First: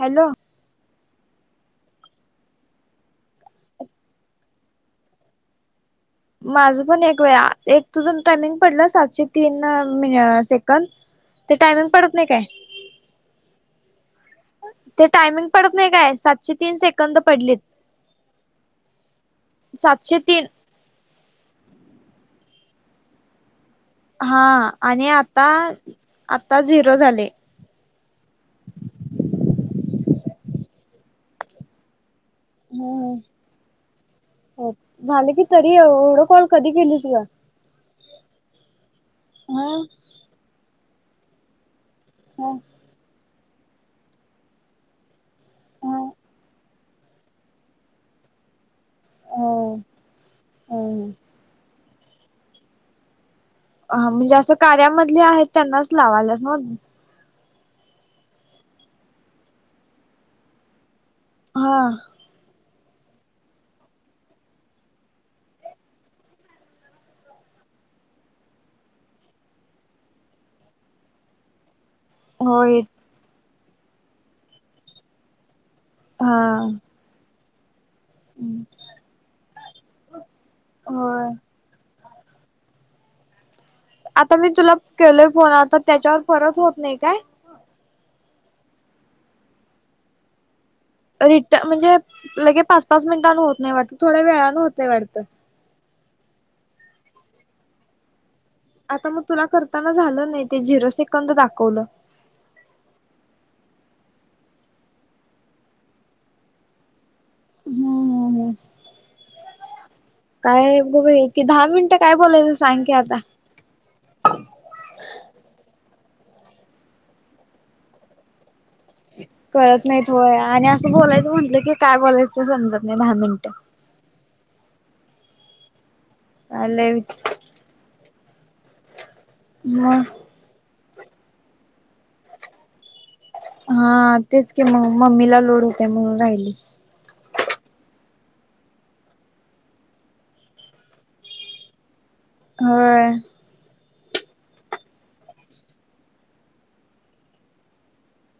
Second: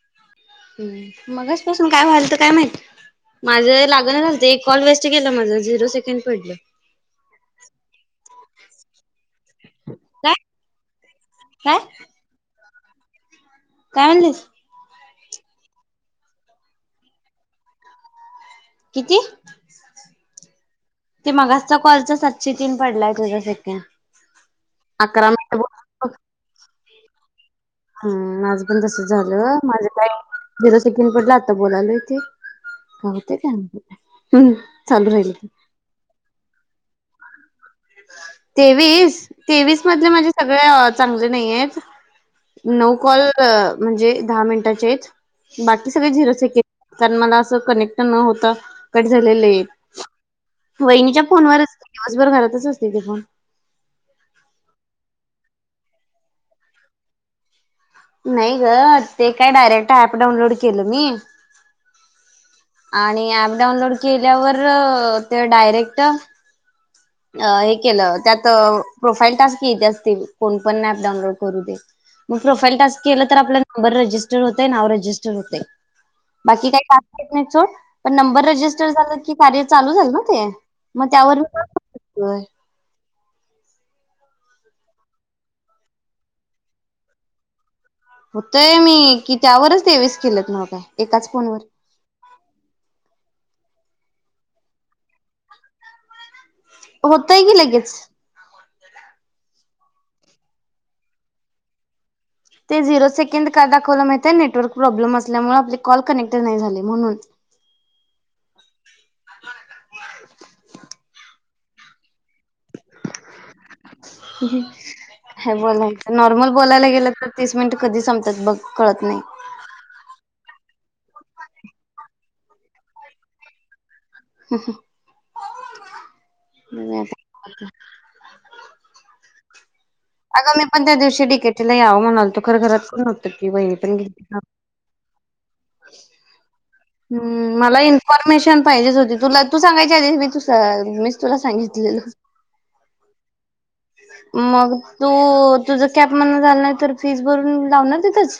Hello हम्म मगास पासून काय व्हायल तर काय माहित्, माझं लागना झालत एक कॉल वेस्ट गेलं माझं झिरो सेक माझं पण एक वे आ एक तुझं टायमिंग पडलं सातशे तीन अ मीन् अ काय सेकंद, ते काय टायमिंग पडत नाही काय? [unintelligible] ते टायमिंग पडत नाही काय? सातशे तीन सेकंद पडलीत. किती सातशे तीन. ते मग कॉलच सातशे तीन पडलाय तुझा सेकेंद. हा आणि आता आता झि झाले झीरो सेकंड पडला आता बोलालो इथे. हम्म हम्म हो चालू राहिल झालं की तरी एवढं कॉल कधी केलीस ग. तेवीस ह तेवीस म्हटले म्हणजे सगळ्यात चांगले नाही आहेत. ह नऊ कॉल क म्हणजे दहा मिनिटाचे आहेत बाकी सगळे झिरो सेकंड कारण मला असं कनेक्ट न होता कट झालेले हो हो. वहिनीच्या फोनवरच आज बरं घरातच अस [unintelligible] हा म्हणजे असं कार्यामधले आहेत त्यांनाच लावालेस ना नाही ग ते काय डायरेक्ट ऍप डाऊनलोड केलं मी. ह आणि ऍप डाऊनलोड केल्यावर ते डायरेक्ट अ हे केलं त्यात प्रोफाईल टास्क येत असतील कोण पण ऍप डाऊनलोड करू देत. मग प्रोफाईल होय टास्क केलं तर आपल्या नंबर रजिस्टर होतय नाव रजिस्टर होतय. हा बाकी काही [unintelligible] पण नंबर रजिस्टर झाला की कार्य चालू झाल ना ते. मग होय त्यावर व्हय आता मी तुला केलोय फोन आता त्याच्यावर परत होत नाही काय. होतय मी कि त्यावरच तेवीस केलेत नव्ह काय एकाच रिट फोनवर म्हणजे लगे पाच पाच मिनिटांन होत नाही वाटत थोड्या वेळान होत वाटत. होतय की लगेच. आता मग तुला करताना झालं नाही ते झिरो सेकंद दाखवलं. ते झिरो सेकंड काय दाखवलं माहिते नेटवर्क प्रॉब्लेम असल्यामुळे आपले कॉल कनेक्ट नाही झाले म्हणून. हम्म हम्म हम्म [unintelligible] काय बघुया की दहा मिनिटं काय बोलायच. सांग की आता. बोला ना नॉर्मल बोलायला गेलं तर तीस मिनिट कधी संपतात बघ कळत नाही. कळत नाही व्हय आणि असं बोलायचं म्हंटलं की काय बोलायचं समजत नाही दहा मिनटं. ह ह [unintelligible] लय [unintelligible] म [unintelligible] अगं मी पण त्या दिवशी डि के टी ला यावं म्हणालतो खरं घरात कोण नव्हतं. की वहिनी हा पण गेलती तेच की म मम्मीला लोड होतयं म्हणून, राहिलीस. हुं मला इन्फॉर्मेशन पाहिजेच होती. तुला तू सांगायच्या आधीच मी तु सा मीच तुला सांगितलेल होय. मग तू तुझ कॅप मधन झाला नाही, तर फीस भरून लावणार तिथेच.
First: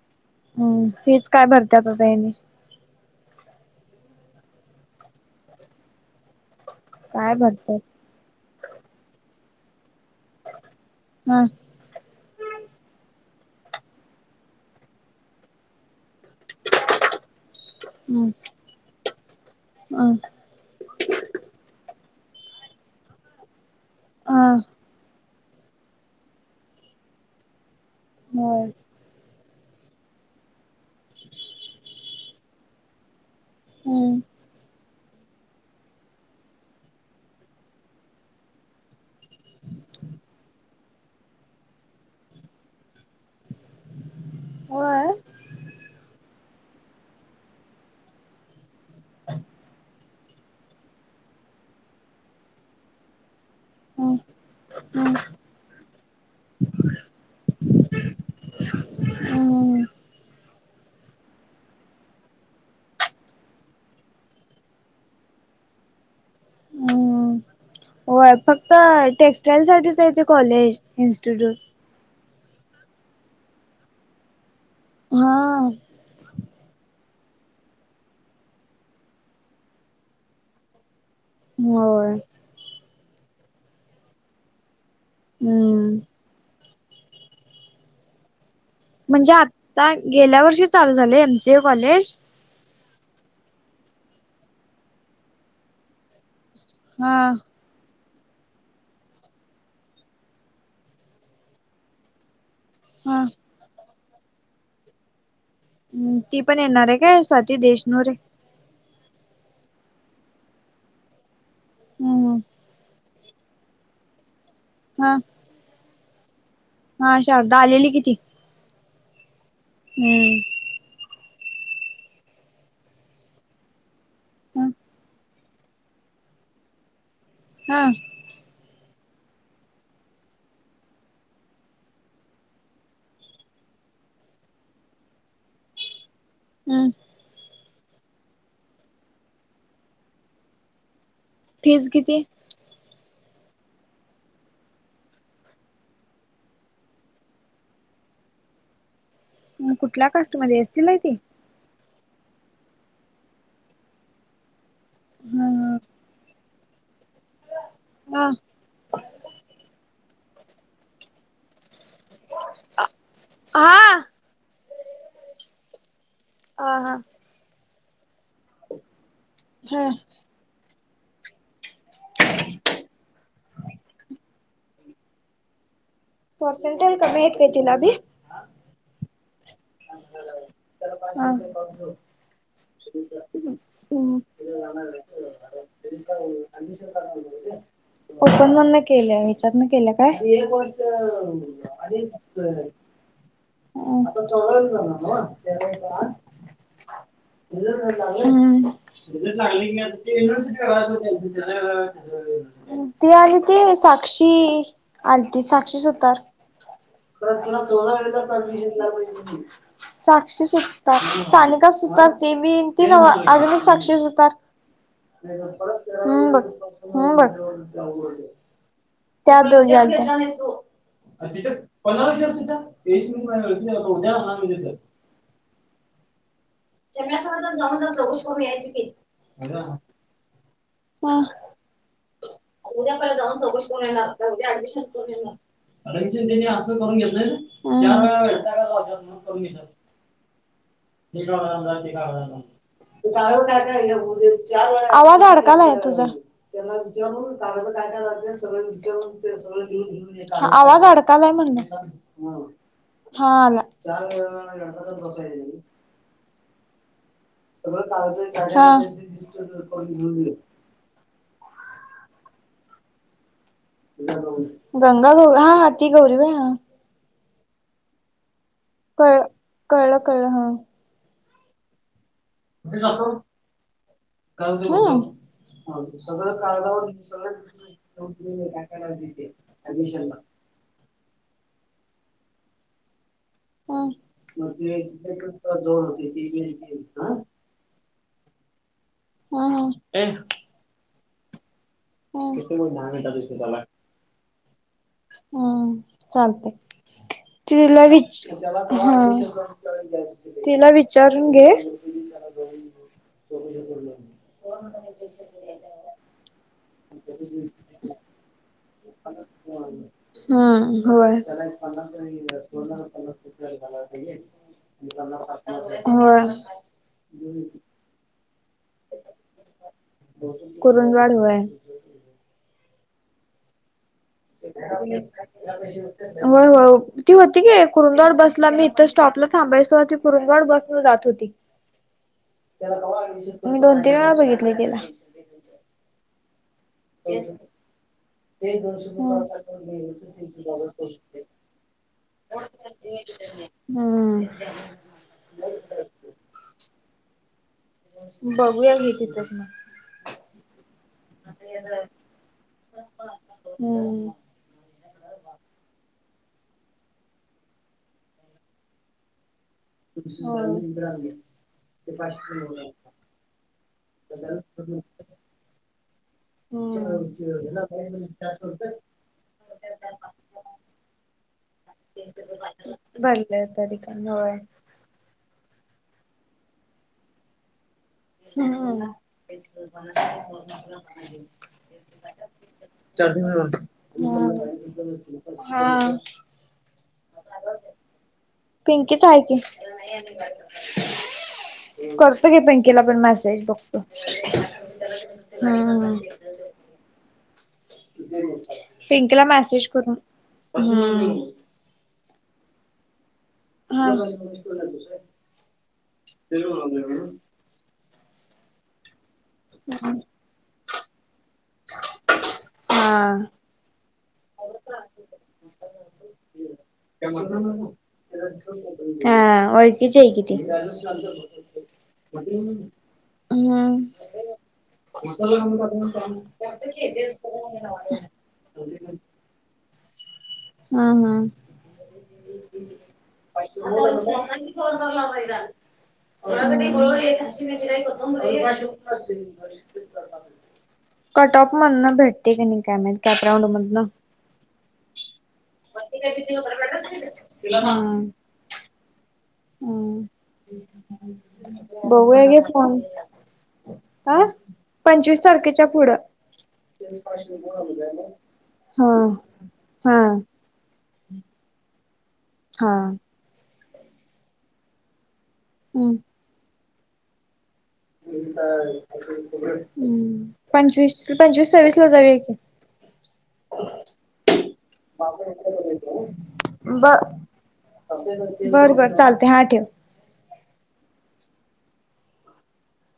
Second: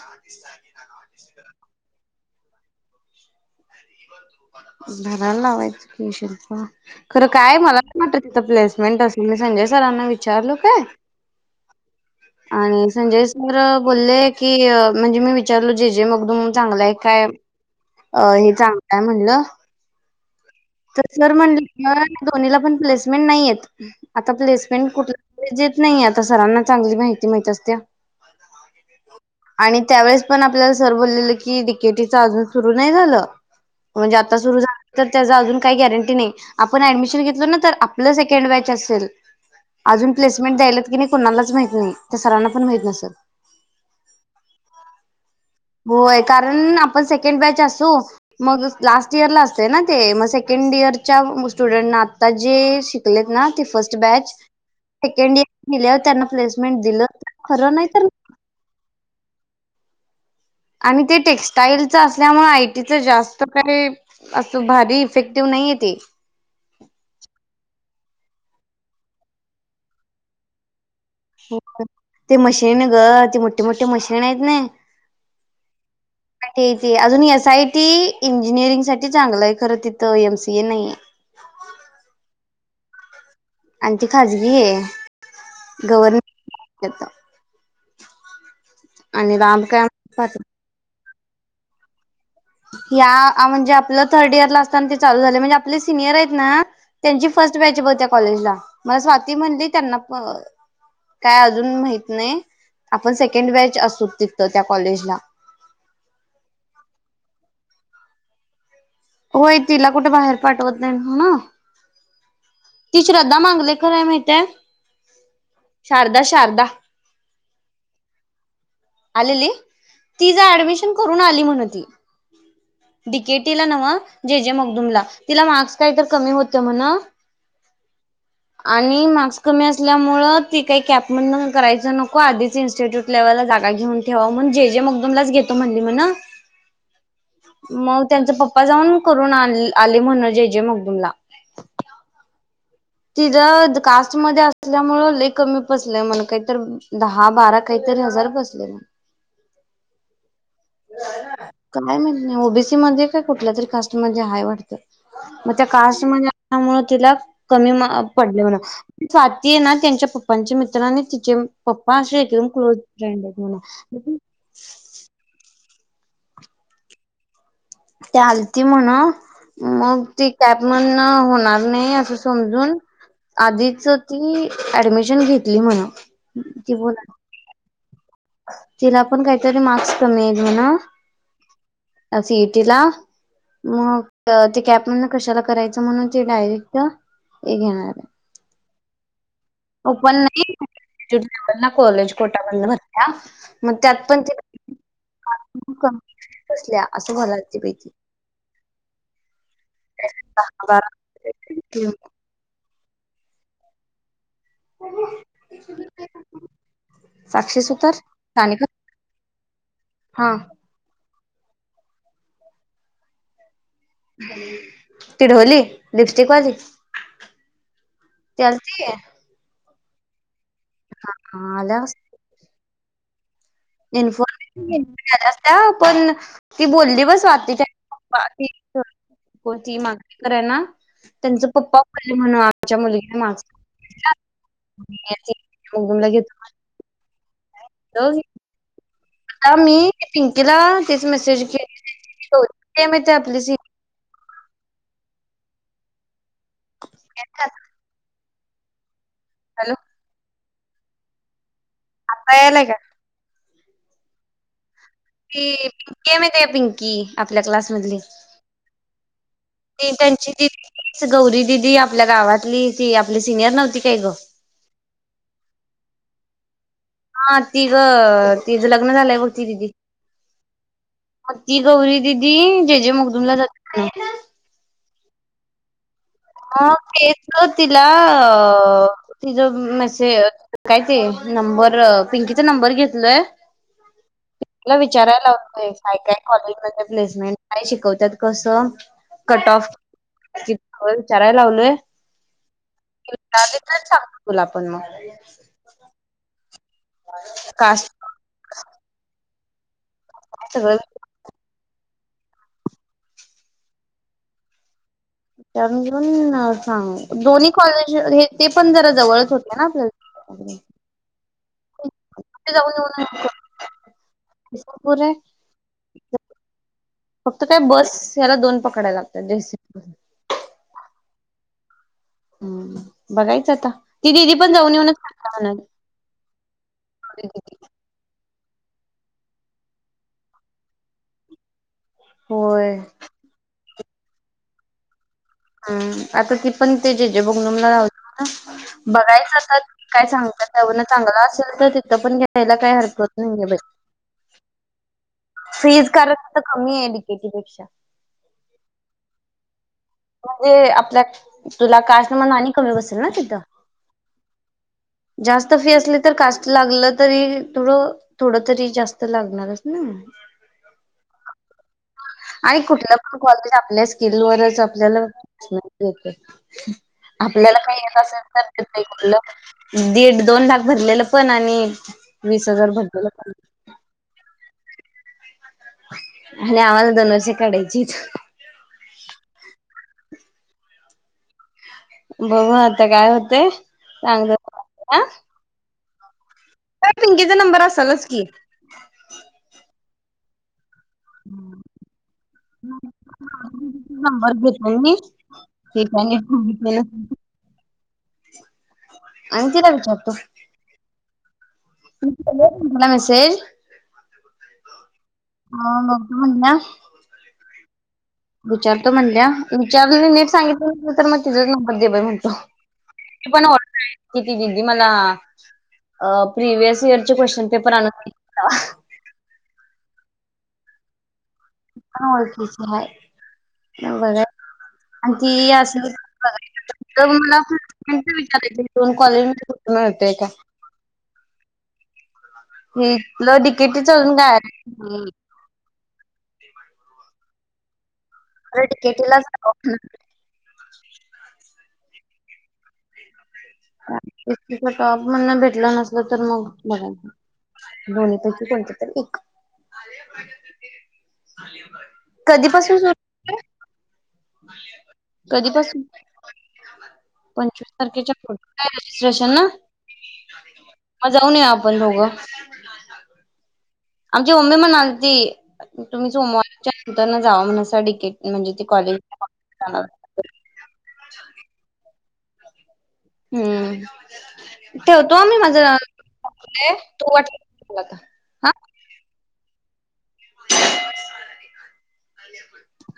हो तेच काय? भरत्यात आता हेणी भरायला लावायचं कि शिल्पा खरं काय मला पण वाटतं प्लेसमेंट असेल नसेल संजय सरांना विचारलो काय? हम्म! आणि संजय सर बोललेय की म्हणजे, मी विचारलो जे जे मगदूम चांगलंय आहे काय? अ हम्म. हे चांगल हाय म्हणलं. [unintelligible] तर सर म्हणलं दोन्हीला पण प्लेसमेंट नाही, आहेत. आता प्लेसमेंट कुठला [unintelligible] नाही आता सरांना चांगली माहिती माहित असत्या. [unintelligible] आणि त्यावेळेस पण आपल्याला सर बोललेलं की डी के टी च अजून सुरू नाही झालं. म्हणजे, आता सुरु झालं तर त्याचं अजून काय गाॅरेटी नाही. आपण ऑडिशन घेतलो, ना तर आपलं सेकेडं बाॅच असेल. अजून प्लेसमेंट द्यायलयात काय नाही कुणालाचं माहिती नाही. त्या सरांना पण माहिती नसलं. होय, कारण आपण सेकेड बाॅच असू मग लास्ट इयर असतंय ना ते सेकंडयरच्या स्टुडंटला आता जे शिकले ना ते फर्स्ट बॅच सेकेड इयर केली. या त्यांना प्समेंट दिलं खरं नाही तर आणि ते टेक्स्टाईलच असल्यामुळे आयटीच जास्त काय अस भारी इफेक्टिव्ह नाही आहे ते. होय! फक्त टेक्स्टाइल साठीचयं ते कॉलेज इन्स्टिट्यूट. हो ते मशीन गं ते मोठे मोठे मशिन आहेत ने हा. ते अजून एस आय टी इंजिनिअरिंग साठी चांगलं आहे. खरं तिथं एमसीए नाहीयं. होय. आणि ते खाजगी ये. हम्म गवर्मंट येतावं म्हणजे, काय आत्ता गेल्या वर्षी चालू झालंय? एमसीए कॉलेज या म्हणजे आपलं थर्ड इयर ला असताना. ते चालू झालयं. म्हणजे आपले सिनियर आहेत ना हा. त्यांची फर्स्ट बाॅच ब त्या कॉलेजला मला स्वाती म्हणली त्यांना प काय अजून माहित नाही आपण हा सेकंड बाॅच असू तिथं त्या कॉलेज ला हम्म ती पण येणार आहे काय स्वाती देशनूरे होय तिला कुठे बाहेर पाठवत नाही म हमम ती श्रद्धा मांडलेकर आहे माहित आहे हा शारदा शारदा- हा शारदा आलेली किती आलेली ति डमिशन करून आली डीकेटीला नवा जे जे मगदुमला तिला मार्क्स काय तर कमी होत म्हण हा आणि मार्क्स कमी असल्यामुळे ती काही कॅपण करायचं नको आधीच इन्स्टिट्यूट लेव्हलला जा घेऊन ठेवा म्हग जे जे मग दमलाच घेतो म्हणली म्हणा हम्म. मग त्यांचा पप्पा जाऊन करून आले म्हणून जेजे मगदूम ला फीज किती ति ज कास्ट मध्ये असल्यामु कमी पसलेय म्हण काहीत दहा बारा काहीतरी हजार बसले म कुठल्या कास्टमध्ये असतील ना ते काय माहित नाही ओबीसी काय कुठल्या तरी कास्टमध्येे आहेय वाटतं मग त्या हा. काश म्हणजे त्यामुळेळ तिला कमी हा पडले होणा स्वाती आहे ना त्यांच्या पप्पांचे मित्र आणि तिचे पप्पा असे एकदम क्लोज फ्रेंड आहेत हा. म्ह हा हा ते आलती म्हण हा मग ती कॅप म्हण होणार नाही असं समजून आधीच ती ऍडमिशन घेतली म्हण ती पर्सेंटल बोला कमी आहेत काय तिलाबी तिला पण काहीतरी मार्क्स कमी आहेल ना बध तिला मग त कॅब म्हण कशाला करायचं म्हणून तेी डायरेक्ट हे घेणार ओपन म्हण केल्या ह्याच्यातन केल्या काय पण नाही कॉलेज कोटा भरल्या मग त्यात पण ते आ बसल्या असं घालायची पैकी युवर्िट दहा बारा. त आली ते साक्षी आत साक्षी सुतार सानिका हा साक्षी सुतार सानिका सुतारते बी ती न अजून ती [unintelligible] ढोली लिपस्टिक हम्म बघ वाली हम्म बघ ती आलती त्या दोघी आ सो तिथे हा आल्या पन्ना [unintelligible] लक्षल तिथं एशिन मु [unintelligible] इन्फॉर्मेशन घत [unintelligible] पण ती बोलली बस वाटते्पा [unintelligible] त मागणी कराय ना हा त्यांचं पप्पा बोलले म्हणून आमच्या उद्या पहिला मुलीने माग जाऊन चौकशी करून येणार का उद्या ऍडमिशन करून येणार. घ [unintelligible] त्यावर हम आता मी पिंकीला तेच श शा मेसेज का केली ते माहिती काय आपली सिनियर काय [unintelligible] आवाज अडकलाय तुझा. त्यांना विचारून कागद काय काय लागत्यात. हॅलो [unintelligible] वाल [unintelligible] आवाज अडकालाय आता म्हणलं यायलाय का हा आला. च [unintelligible] बसाय [unintelligible] केम ते आहे पिंकी आपल्या क्लास मधली हा. त्यांची दी गौरी दिदी आपल्या गावातली ती आपली सिनियर नव्हती काय ग गंगा गौरी हा हा ती गौरी काय. हा ती गं कळलं कळलं कळलं हा म ती गौरी दिदी कुठे जे जे जातो? मगदुमला जात हां ह तेच तिला तिचं मसे काय ते नंबर पिंकीचा नंबर घेतलोय. हम्म. ला विचारायलावतोय काय काय कॉलेज मध्ये प्लेसमेंट नाही शिकवत त्यात कसं कट ऑफ हम्म चराय लावलंय तथे मग लानतात त्याला गलाप हम चालते तिला कास्ट विच हा तिला सगळं विचारून घे [unintelligible] विचारून सांग दोन्ही कॉलेज हे ते पण जरा जवळच होते. ना आपल्याला हम्म जाऊन येऊन होय पुरे होय. फक्त काय बस याला दोन पकडाया लागत जस व्हय बघायचं आता ती दिदी पण जाऊन येऊनच करता म्हणाली हो हो ती होती की कुरुंदवड बस मी इथ स्टॉपला थांबायचो ना ती कुरुंगवाड बसन जात होती. होय त्याला खाऊ किती वेळा बघितलं तिला हम्म आता ती पण ते जे जे लावायचं ना बघायचा आता काय सांगता चांगलं असेल तर तिथ पण घ्यायला काही हरकत नाहीे हम्म फीज कारण तिथ कमी आहेे जे जे पेक्षा बघूया की तिथं म्हणजे आपल्या तुला कास्ट म्हणून आणि कमी बसेल ना तिथं हम्म. जास्त फी असली कास्ट लागलं तरी थोडं थोड तरी जास्त लागणारच ना आणि कुठलं पण कॉलेज आपल्या स्किल होय. [unintelligible] आपल्याला का येत असेल तर दीड दोन लाख भरलेलं पण आणि वीस हजार भरलेलं भरले पण तरी होय. आणि आम्हाला दोन वर्ष काढायची हम्म बघू आता काय होते चांगलं हा त्या पिंकीचा नंबर असलच की पिंकीच आहे की [unintelligible] करतो की पिंकीला पण मेसेज बघतो नंबर घेते मी हम्म पिंकीला आणि मॅसेज तिला करून विचारतो हम्म मेसेज हा बघतो दुचार ते म्हणल्या आमच्या घरी नीट सांगितलं नाही नाही तर मग तिचाच नंबर दे बाई म्हणतो हा. पण हो ती दिदी मला अ प्रिवेस इयरचे क्वेश्चन पेपर आणून तीच आहे कीती असलच आहे बघ आणि ती असे मला हम्म विचारायची दोन कॉलेज पण येतेय का हम हम इथलं डिकेटीच अजून काय घरला चिरलेलं डिकेटीलाच टॉप कटऑफ म्हदणं भेट ठिक आहे मग काय म्हणतात का म्ह मग भेटलं नसल तर मग बघायचं दोन्ही पैकी कोणत तर एक हम् बघू आहे घे कधीपासून फोन सुरू आहे? हा पंचवीस तारखेच्या कधीपासून पुढं पंचवीस तारखेच्या पुढे काय हा हा ह जाऊन येऊया आपण दोघं मम्मीला हा सांगून आमची मम्मी म्हणालती तुम्ही सोमवारच्या तिकडनं जावा म्हणसा हम् पंचवीस पंचवीस सव्वीस ला जाऊ ह हम्म ठेवतो मी माझं ब तू वाट हा बर बर चालते हा ठेव टंण